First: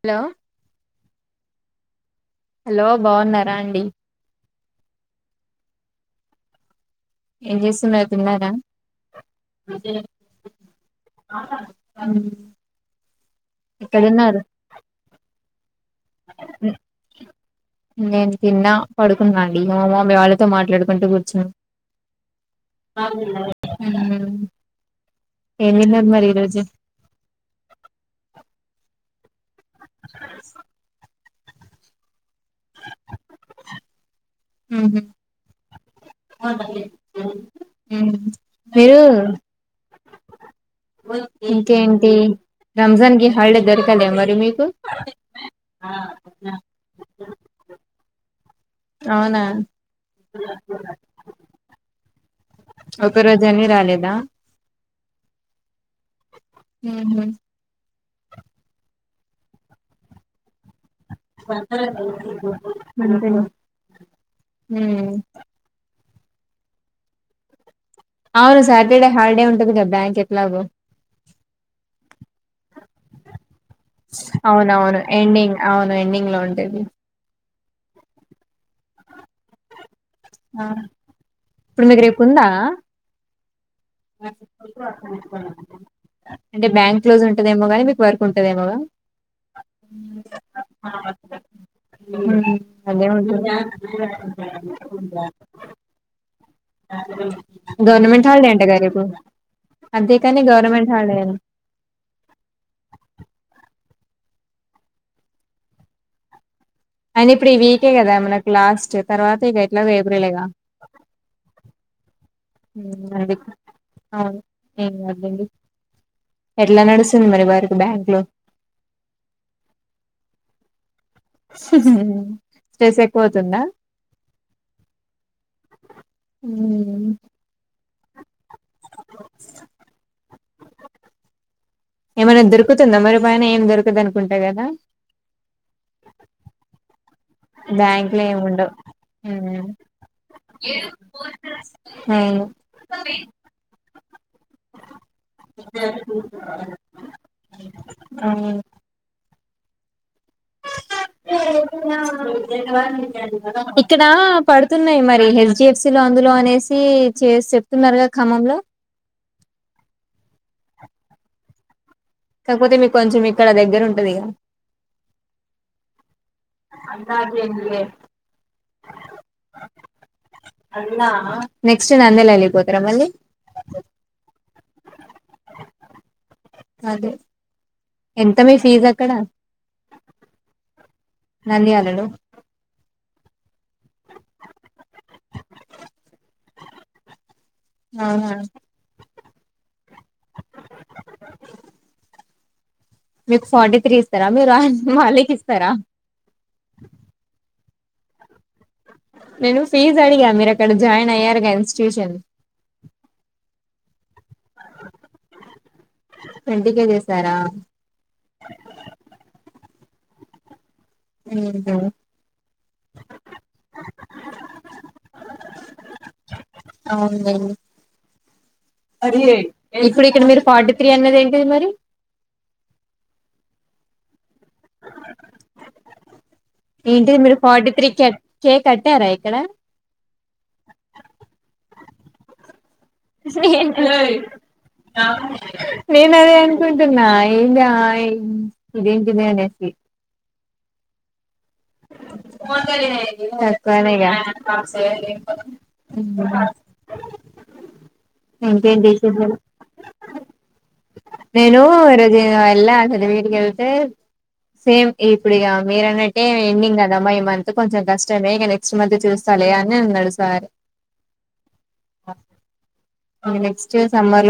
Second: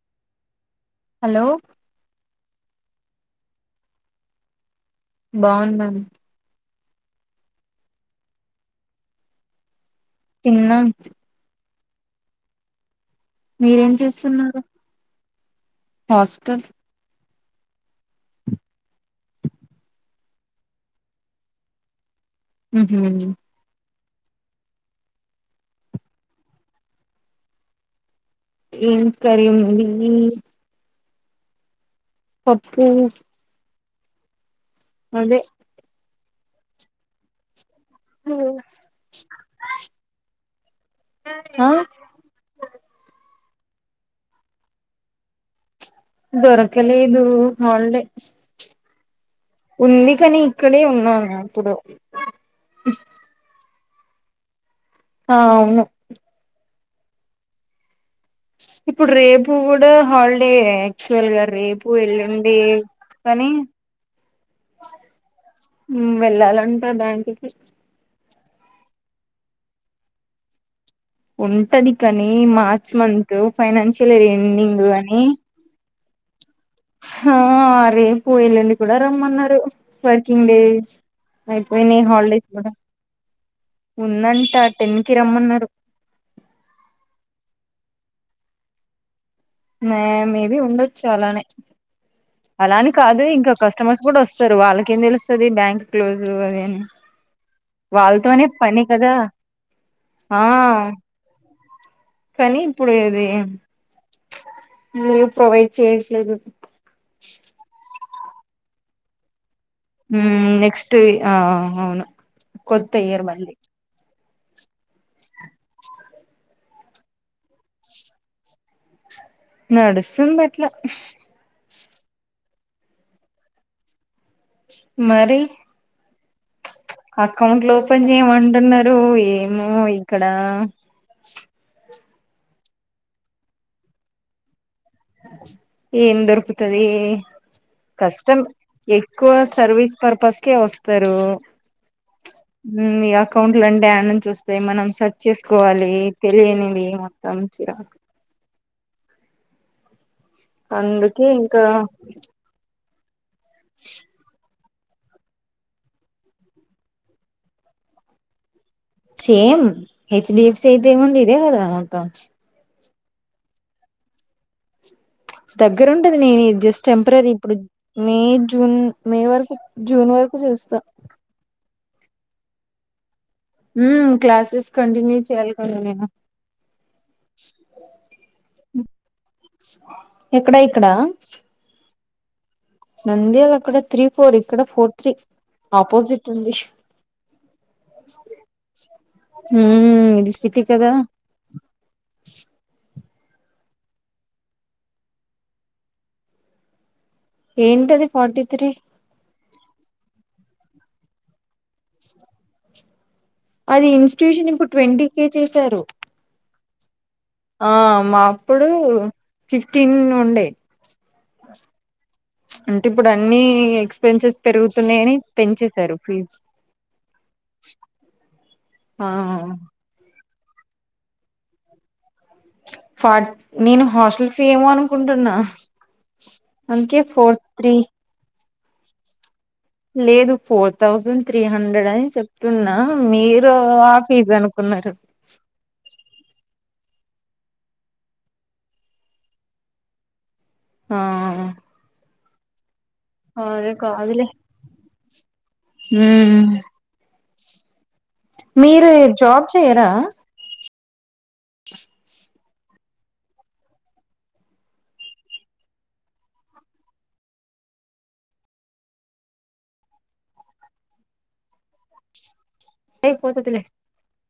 Hello hello hello బాగున్నారా అండి బాగున్నాం ఏం చేస్తున్నారు తిన్నారా తిన్నాం ఆ మీరేం చేస్తున్నారు హాస్టల్ నేను తిన్నా పడుకున్నా అండి మా మమ్మీ వాళ్ళతో మాట్లాడుకుంటూ కూర్చున్నా టిఫిన్ అయ్యింది హ్మ్ ఏం తిన్నారూ మరి ఈ రోజు ఏం కర్రి వండినవ్ [unintelligible] పప్పు అదే [unintelligible] హ్మ్ మీరు ఆ ఇంకేంటి రంజాన్ గిన బయట దొరకాలే మరి మీకు దొరకలేదు హాలిడే అవునా [inaudible] ఉంది. కాని ఇక్కడే ఉన్నాను ఇప్పుడు ఒక రోజు ఆని రాలేదు. దా ఆ అవును ఉహ్ ఇప్పుడు రేపు కూడా హల్ డే యాక్చువల్గా రేపు ఎల్లుండి అంతేలే. కానీ ఉమ్, ఉమ్ వెళ్లాలంట బ్యాంకు కి అవును. సాటర్డే హాలిడే ఉంటదిగా బ్యాంక్ ఎట్లాగో ఉంటది. కానీ March month financial year ending అని [unintelligible] ఏవీ ఆ రేపు ఎల్లుండి కూడా రమ్మన్నారు. వర్కింగ్ ఆ డేస్ ఇప్పుడు అయిపోయినాయి. మీకు రేపు ఉందా హాలిడేస్ కూడా ఉందంట టెన్ కి రమ్మన్నారు అంటే బ్యాంక్ క్లోజ్ ఉంటదేమో గాని మీక్ వరకు ఉంటదేమోగా మే మే బి ఉండొచ్చు. అలానే అలాని అదే కాదు ఉంటుంది ఇంకా కస్టమర్స్ కూడా వోస్తారు. వాళ్ళకేం తెలుస్తది. బ్యాంక్ క్లోజ్ అది అని గవర్నమెంట్ వాళ్ళతోనే హాలడే అంటగా పని రేపు కదా అంతే కాని ఆ గవర్నమెంట్ హాలడే గాదా ఏం ప్రొవైడ్ చేయట్లేదు. అయిన ఇప్పుడు ఈ వీకే కదా మన లాస్ట్ తర్వాత ఇగ హ నెక్స్ట్ ఆ అవును కొత్త ఇయర్ అందుకే మళ్లీ అవును ఏం కాద్దండి ఎట్లా నడుస్తుంది మరి వారికి బ్యాంకులో నడుస్తుంది అట్ల స్ట్రెస్ ఎక్కువ అవుతుందా మరి ఉమ్. అకౌంట్లు ఓపెన్ చేయమంటున్నారు ఏమో ఇక్కడ ఏమైనా దొరుకుతుందా మరి పైన ఏం దొరకదు అనుకుంటా కదా ఏం దొరుకుతది బ్యాంక్ లో కష్టం ఏమి ఉండవు ఎక్కువ ఉమ్. సర్వీస్ పర్పస్కే వస్తారు అవును ఈ అకౌంటు రెండు యానం అ మనం సర్చ్ చేసుకోవాలి తెలియనిది మొత్తం చిరాకు అవును అందుకే ఇంకా అ ఇక్కడ పడుతుంది చెప్న్నయి మరి హెచ్డడిఎఫ్సి లో అందులో అనేసి చే చెప్తున్నారుగా ఖమ్మంలో same H D F C అఐతే ఏమంది ఇదే కదా కాకపోతే మీ కొంచెం ఇక్కడ దగ్గర ఉంటదిగా దగ్గరుండి నేను జస్ట్ టెంపరీ ఇప్పుడు మే జూన్ మే వరకు జూన్ వరకు చూస్తా నెస్ట్ నందెల అగ పోతార మళ్లీ క్లాసెస్ కంటిన్యూ చేయాలి కన్నా నేను అదే ఎంత మీ ఫీజు అక్కడ ఎక్కడా ఇక్కడా నంద్యాల్ హలో నంద్యాల్ అక్కడ త్రీ ఫోర్ ఇక్కడ ఫోర్ త్రీ ఆపోజిట్ ఉంది ఆ హ ఇది సిటీ కదా మీకు ఫార్టీ త్రీ ఇస్తారా మీరు మాలిక్ ఇస్తారా ఏంటి అది కోటి తీ ఫీజ్ అడిగా మీరు అక్కడ జాయిన్ అయ్యారుగా ఇన్స్టిట్యూషన్ అది ఇన్స్టిట్యూషన్ ఇప్పుడు ట్వంటీ కే చేశారు ట్వంటీ కే చేసారా ఆ మా అప్పుడు టిన్ ఉండే ఉహు అంటే ఇప్పుడు అన్ని ఎక్స్పెన్సెస్ పెరుగుతున్నాయని పెంచేశారు ప్లీజ్ ఆ ఇప్పుడు ఇక్కడ మీరు ఫార్టీ త్రీ అన్నది ఏంటిది మరి పట్ నేను హాస్టల్ ఫీ ఏమో అనుకుంటున్నా అందుకే ఏంటి మీరు ఫోర్ ఫార్టీ త్రీ కెట్ కే కట్టారా ఇక్కడ సెప్తున్నా నేను నేనదే అనుకున్ టున్నా ఏందా ఇదేంటి ది అనేసి ఆ అదే తక్కవనే గా కాదులే హ్మ్ మీరు జాబ్ చెయ్యరా నేను రోజ [unintelligible] ళ్ళా [unintelligible] వెళ్తే సేమ్ ఇప్పుడిగ మీరన్నట్ ఏం ఎండింగ్ కదమ్మా ఈ మంత్ కొంచెం కష్టమే ఇక నెక్స్ట్ మంత్ చూస్తాలే అని అన్నాడు sir [unintelligible] అయిపోతదిలే next summer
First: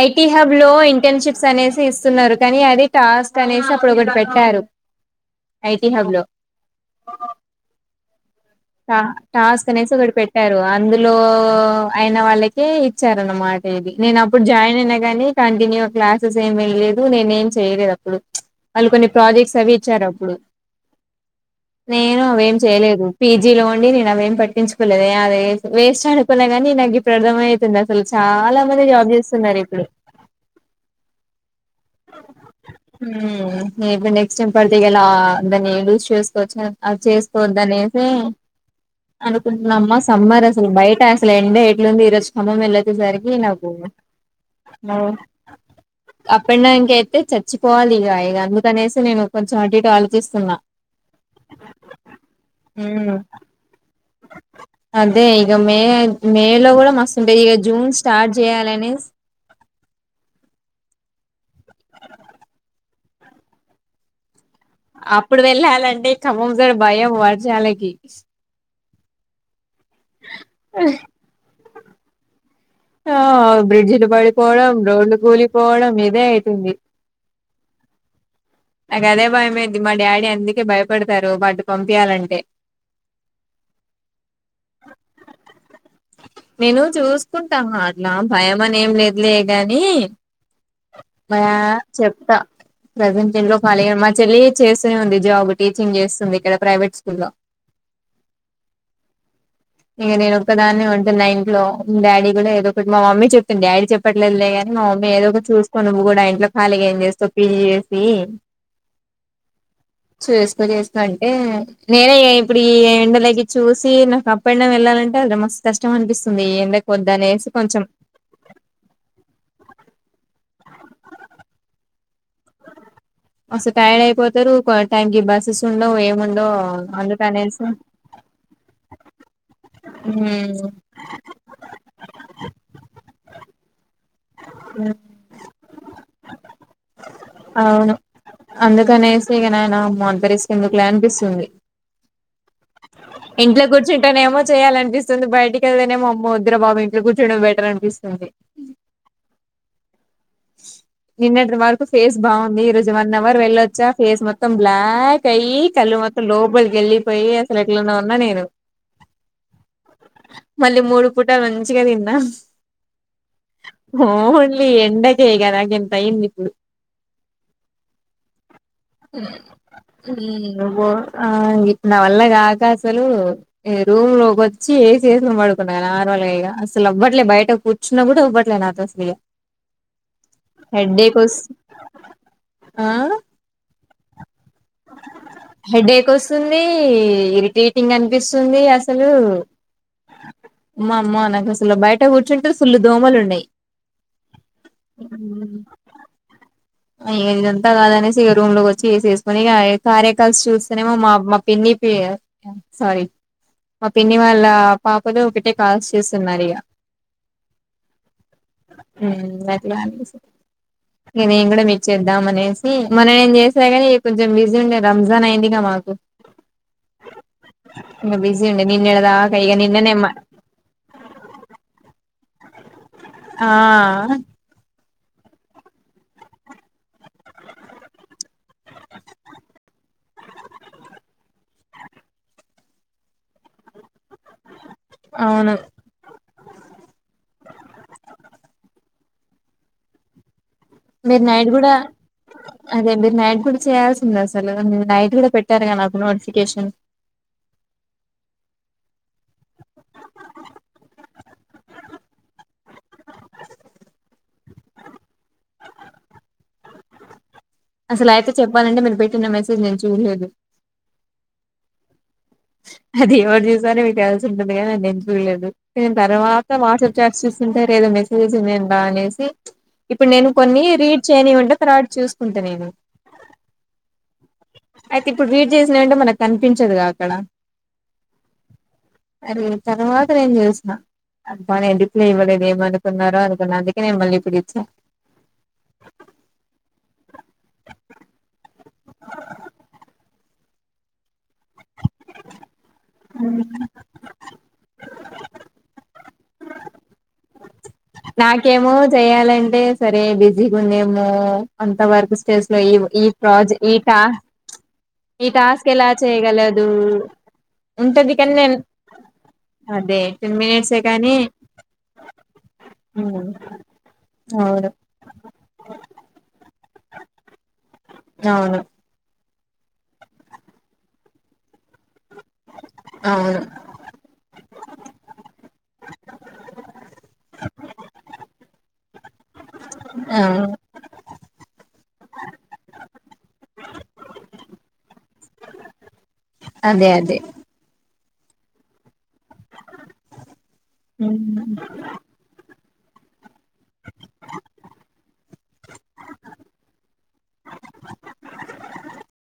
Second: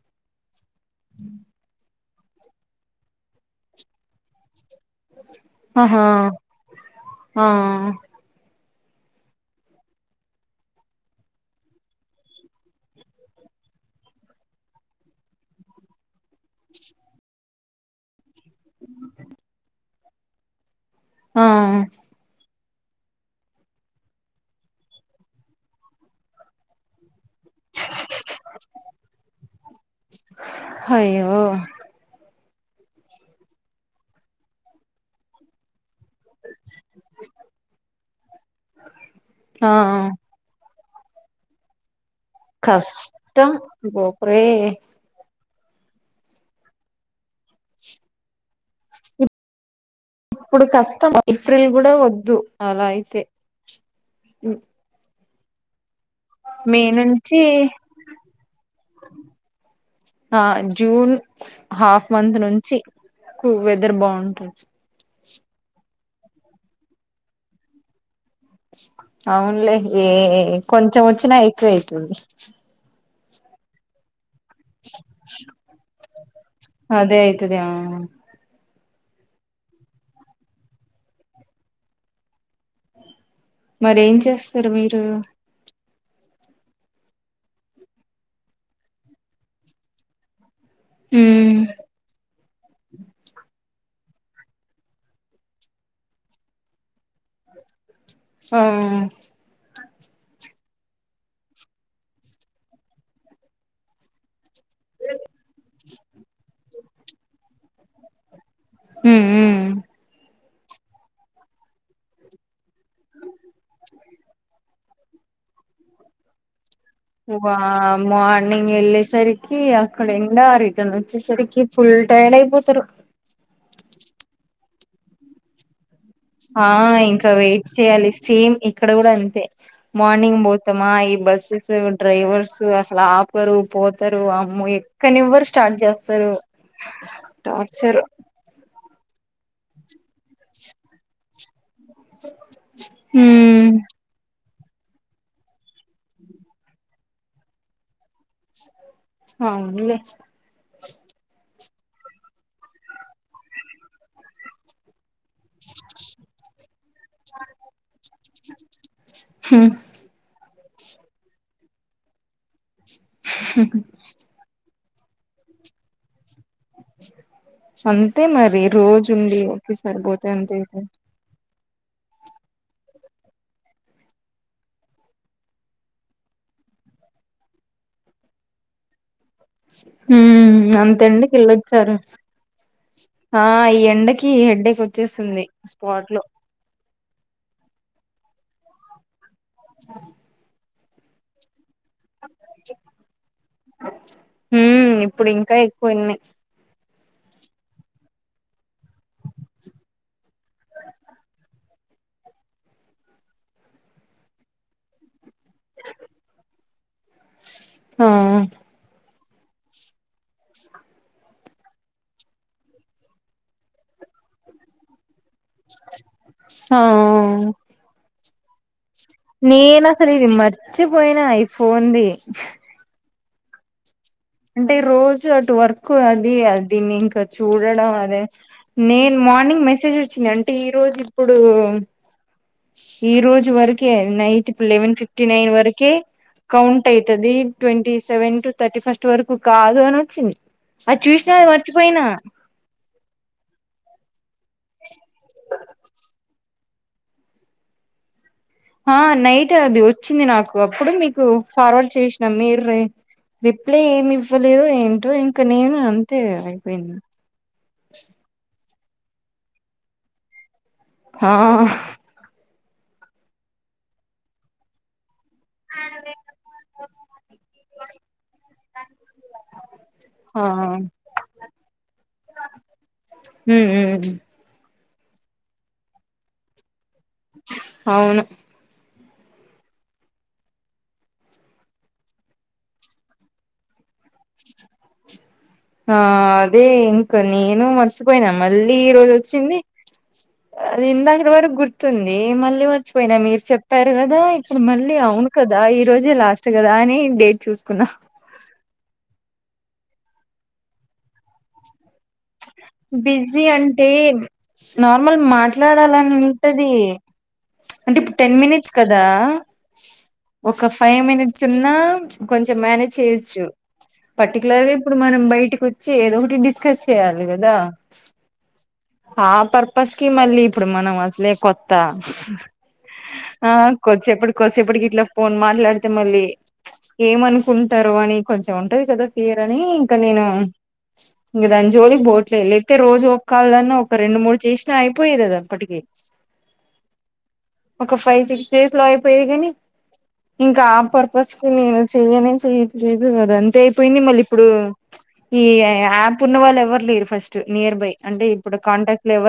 I T hub లో ఇంటర్న్షిప్స్ అనేసేసి స్తున్నారు కానీ అదే టాస్క్ అనేసి అప్పుడు ఒకటి పెట్టారు ఐటీ ఆహా హబ్ లో ఆ టా టాస్ అనేసి ఒకటి పెట్టారు అందులో అయిన వాళ్ళకి ఇచ్చారు అన్నమాట ఇది నేను అప్పుడు జాయిన్ అయినా కాని కంటిన్యూ క్లాస్ సు సేం వెళ్ళేదు నేనేం చేయలేదు అప్పుడు వాళ్ళు కొన్ని ప్రాజెక్ట్స్ అవి ఇచ్చారు అప్పుడు ఆ నేను ఏం చేయలేదు పీ జీ లో ఉండి నేను అవేం పట్టించుకోలేదు ఎ [unintelligible] వేస్ట్ అనుకున్నాగాని నాకిప్ ప్పుడు అర్థం ఐతుంది అసలు చాలా మంది జాబ్ చేస్తున్నారు ఇప్పుడు అయ్యో మ్ నీకు నెక్స్ట్ టైం పడితే గలా అందని యూస్ చేసుకోవచ్చ అ చేసుకోవద్దనేసి ఆ అనుకుంటున్నామ్మా సమ్మర్ అసలు బైట్ ట అసలు ఎండి ఎట్లుంది ఈ రోజు అమ్మమ్మెళ్ళోచ్చేసరికి కష్టం నాకు గోపురే ను అప్ ప్పినడానికయితే చచ్చిపోవాలి ఇగ ఇగ అందుకనేసి నేను కొంచెం అటు ఇటు ఆలోచిస్తున్నా ఇప్పుడు కష్టం ఏప్రిల్ కూడా వద్దు అలా ఉమ్ అయితే ఉ అదే ఇక మే మే లో కూడా మస్తుంటాయి నుంచి ఇక జూన్ స్టార్ట్ చేయాలనెస్ ఆ జూన్ హాఫ్ మంత్ నుంచి వెదర్ బాగుంటది అప్పుడు వెళ్ళాలంటే ఖమ్మం సైడ్ భయం వర్షాలకి అవునులే ఏ కొంచెం వచ్చినా యితది ఆ బ్రిడ్జలు పడి పోవడం రోడ్లు కూలిపోవడం ఇదే అయితుంది అదే అయితది ఆ నాక అదే భయమయితది మా డాడీ అందుకే భయపడతారు వాటి కి పంపీయాలంటే మరీ ఏం చేస్తారు మీరు నేను చూసుకుంట అట్లా భయం అని ఏం లేదులేగాని మ్యా ఉమ్ చెప్తా ప్రజెంట్ లాప్ మళ్ళీ మా చెల్లి చేస్తూనే ఉంది జాబ్ టీచింగ్ చేస్తుంది ఇక్కడ ప్రైవేట్ స్కూల్ లో ఆ ఇక నేను ఒక్కదాన్ని ఉంటున్నా ఇంట్లో డాడీ కూడా ఏదో ఒకటి మా మమ్మీ చెప్తుంది డాడీ చెప్పట్లేదులే గాని మా మమ్మీ ఏదో ఒకటి చూసుకో నువ్వు కూడా ఇంట్లో ఖాళీగా ఏం చేస్తావు పీజీ చూసి హు ఉమ్ చేస్కో చేసుకో అంటే నేనే ఇప్పుడు ఈ ఎండలోకి చూసి నాకు ఉపండవ్ వెళ్ళాలంటే అది మస్తూ కష్టం అనిపిస్తుంది ఈ ఎండకు వ వద్దనేసి కొంచెం మార్నింగ్ ఎల్లేసరికి అక్కడ ఎండా ఎ వచ్చేరికి ఫుల్ టైర్డ్ అయిపోతారు మస్త్ టైర్డ్ అయిపోతారు బా టైంకి బసెస్ ఉండవ్ ఆ ఇంకా వెయిట్ చేయాలి సేమ్ ఇక్కడ కూడా అంతే మార్నింగ్ ఉమ్, పోతామా ఈ బస్సెస్ డ్రైవర్స్ అసలు ఆపరు పోత్ రు అమ్మో ఎక్కనివ్వరు స్టార్ట్ చేస్తారు టార్చర్ ఇగా నేను మో అంత రిస్క్ ఎందుకని అనిపిసుంది ఇంట్లో హ్మ్ కూర్చుంటానే ఏమో చేయాల అనిపిస్తుంది బయటిక వెళ్తేనే మో అమో వద్దురా బాబు ఇంట్లో నే కూర్చుడం బెటర్ అనిపిస్తుంది అవున్ లే నిన్నటి వరకు ఫేస్ బాగుంది ఈ రోజు వన్ అవర్ వెళ్ళొచ్చా ఫేస్ మొత్తం బ్లాక్ అయ్యి కళ్ళు మొత్తం లోపలికి వెళ్ళిపోయి అసలు ఎట్లానో ఉన్నా నేను హ్మ్ మళ్ళీ మూడు పూటల మంచిగా తిన్నా [inaudible] హో [inaudible] ఇ ఎండకే కదా ఇంత అయ్యింది ఇప్పుడు అంతే మరి రోజు ఉండి ఒకే సరిపోతే అంతే నువ్వు అయితద్ ఆ నా వల్ల కాక అసలు రూమ్ లోకి వచ్చి ఏససి పడుకున్న నార్మల్గా ఇక అసలు అవ్వట్లే బయట కూర్చున్న కూడా అవ్వట్లే దస్లు అంతేండి కిళ్ళొచ్చారు ఆ ఆ అయ హెడ్డేక్ వచ్చేస్తుంది హెడేక్ స్పాట్ లో వస్తుంది ఇరిటేటింగ్ అనిపిస్తుంది అసలు ఆ మా అమ్మా అ నాకు సు బయట కూర్చుంటే సుల్లు దోమలు ఉన్నాయి హ్మ్ ఇప్పుడు ఇంకా ఎక్కువ ఉన్నయ్ అయ్య ఇదంతా కాద అనేసి ఇక రూమ్ లోకి వచ్చిసేస్త కొనిగా కార్య కాల్స్ చూస్తనేమో మా మా పిన్ని సారీ మా పిన్ని వాళ్ళ పాపలు ఒకటే కాల్స్ చూస్తున్నారు ఇక ఆ ట్ ఇ నేను కూడా మీరు చేద్దాం అనేసి మనం ఏం చేసినా కాని కొంచె బిజీ ఉరజన్ అయింది గా మాకు ఆ ఇంకా బిసి జీ ఉండింది నేను అసలు ఇది మర్చిపోయినా అయిపోన్ది ఆ అంటే రోజు అటు వర్క్ అది అదిన్ని ఇంకా చూడడం అదే నేను మార్నింగ్ మెసేజ్ వచ్చింది అంటే ఈ రోజు ఇప్పుడు ఈ రోజు వరకే నైట్ లెవెన్ ఫిఫ్టీ నైన్ అవును వరక కౌంట్ అవుయితది twenty seven to thirty first ఇ వరకు కాదు అని వచ్చింది అది మీరు చూసినా అది నైడు కూడా మర్చిపోయినా అదే మీరు నైట్ కూడా చేయాల్సి సలు నై కూడా పెట్టారు క నాకు నోటిఫికేషన్ ఆ నైట్ అది వచ్చింది నాకు అప్పుడు మీకు ఫార్వర్డ్ చేసినాం మీరు రిప్లై ఏమి ఇవ్వలేదు ఏంటో ఇంకా నేను అంతే అయిపోయింది అసలు అయితే చెప్పాలండి మీరు పెట్టిన మెసేజ్ నేను చూడలేదు ఆ అది ఎవరు చూసారో మీకు ఎల్సి ఉంటుంది కద నేను దు నే తర్వాత వాట్సాప్ చట్ చూంటదో మెసేజెస్ ఇ అనేసి ఇప్పుడు నేను ఆ కొన్ని రీడ్ చేయని ఉంటే తర్వాత చూసుకుంటా నేను ఉమ్ ఉమ్ అయితే ఇప్పుడు రీడ్ చేసిన అంటే మనకు కనిపించదుగా అక్కడ అవును అరి తర్వాత నేను చూసిన అబ్బానే రడిప్లే ఇవ్వలేదు ఏమనుకున్నారో అనుకున్న అందుకే నేను మళ్ళీ ఇప్పుడు ఇచ్చాను ఆ అదే ఇంకా నేను మర్చిపోయినా మళ్ళీ ఈ రోజు వచ్చింది అది ఇందాకడ వరకు గుర్తుంది మళ్ళీ పోయినా మీరు చెప్పారు కదా ఇక్కడ మళ్ళీ అవును కదా ఈ రోజే లాస్ట్ కదా అని డేట్ చూస్ నాకేమో జేయాలంటే సరే బిజీగా ఉందేమో అంత వరకు తెల్స్ లో ఇవు ఈ బిజీ ప్రాజె అంటే ఈట నార్మల్ మాట్లాడాలని ఉంటది అంటే ఉంటది ఇప్పుడు కానీ టెన్ నేను మినిట్స్ కదా, అదే టెన్ ఒక మినిట్సే ఫైవ్ కానీ మినిట్స్ ఉన్నా కొంచెం మేనేజ్ అవును చేయొచ్చు. అవును పర్టికులర్గా ఇప్పుడు మనం బయటకి వచ్చి ఏదో ఒకటి డిస్కస్. నీకొద్దా అవును ఆ పర్పస్ కి మళ్ళీ ఇప్పుడు మనం అసలే కొత్త అవును ఆ కొచ్చ ఎప్పుడు కోసేపటికి ఇట్లా ఫోన్ మాట్లాడితే మళ్ళీ ప్చ్ ఏమనుకుంటారో అని కొంచెం ఉంటది కదా ఫీయరా అనీ ఇంకా నేను అవును ఇదన్ జోలికి బోవట్లే లేతే రోజు ఒక కాళన్నా ఒక రెండు మూడు చేసినా అయిపోయేది కదా అప్పటికీ అదే అదే ఒక ఫైవ్ సిక్స్ డేస్ లో పేయిగాని ఇంకా ఆ పర్పస్ అదే కు నేను చెయ్యనే చెయ్ ఇదు వరన్ టేయిపోయింది మళ్ళి ఇప్పుడు ప్చ్ ఈ యాప్ ఉన్న వాళ్లు ఎవ్ లేరు ఫస్ట్ నియర్ బై అంటే ఇప్పుడు కాంటాక్ట్ లో ఎవర్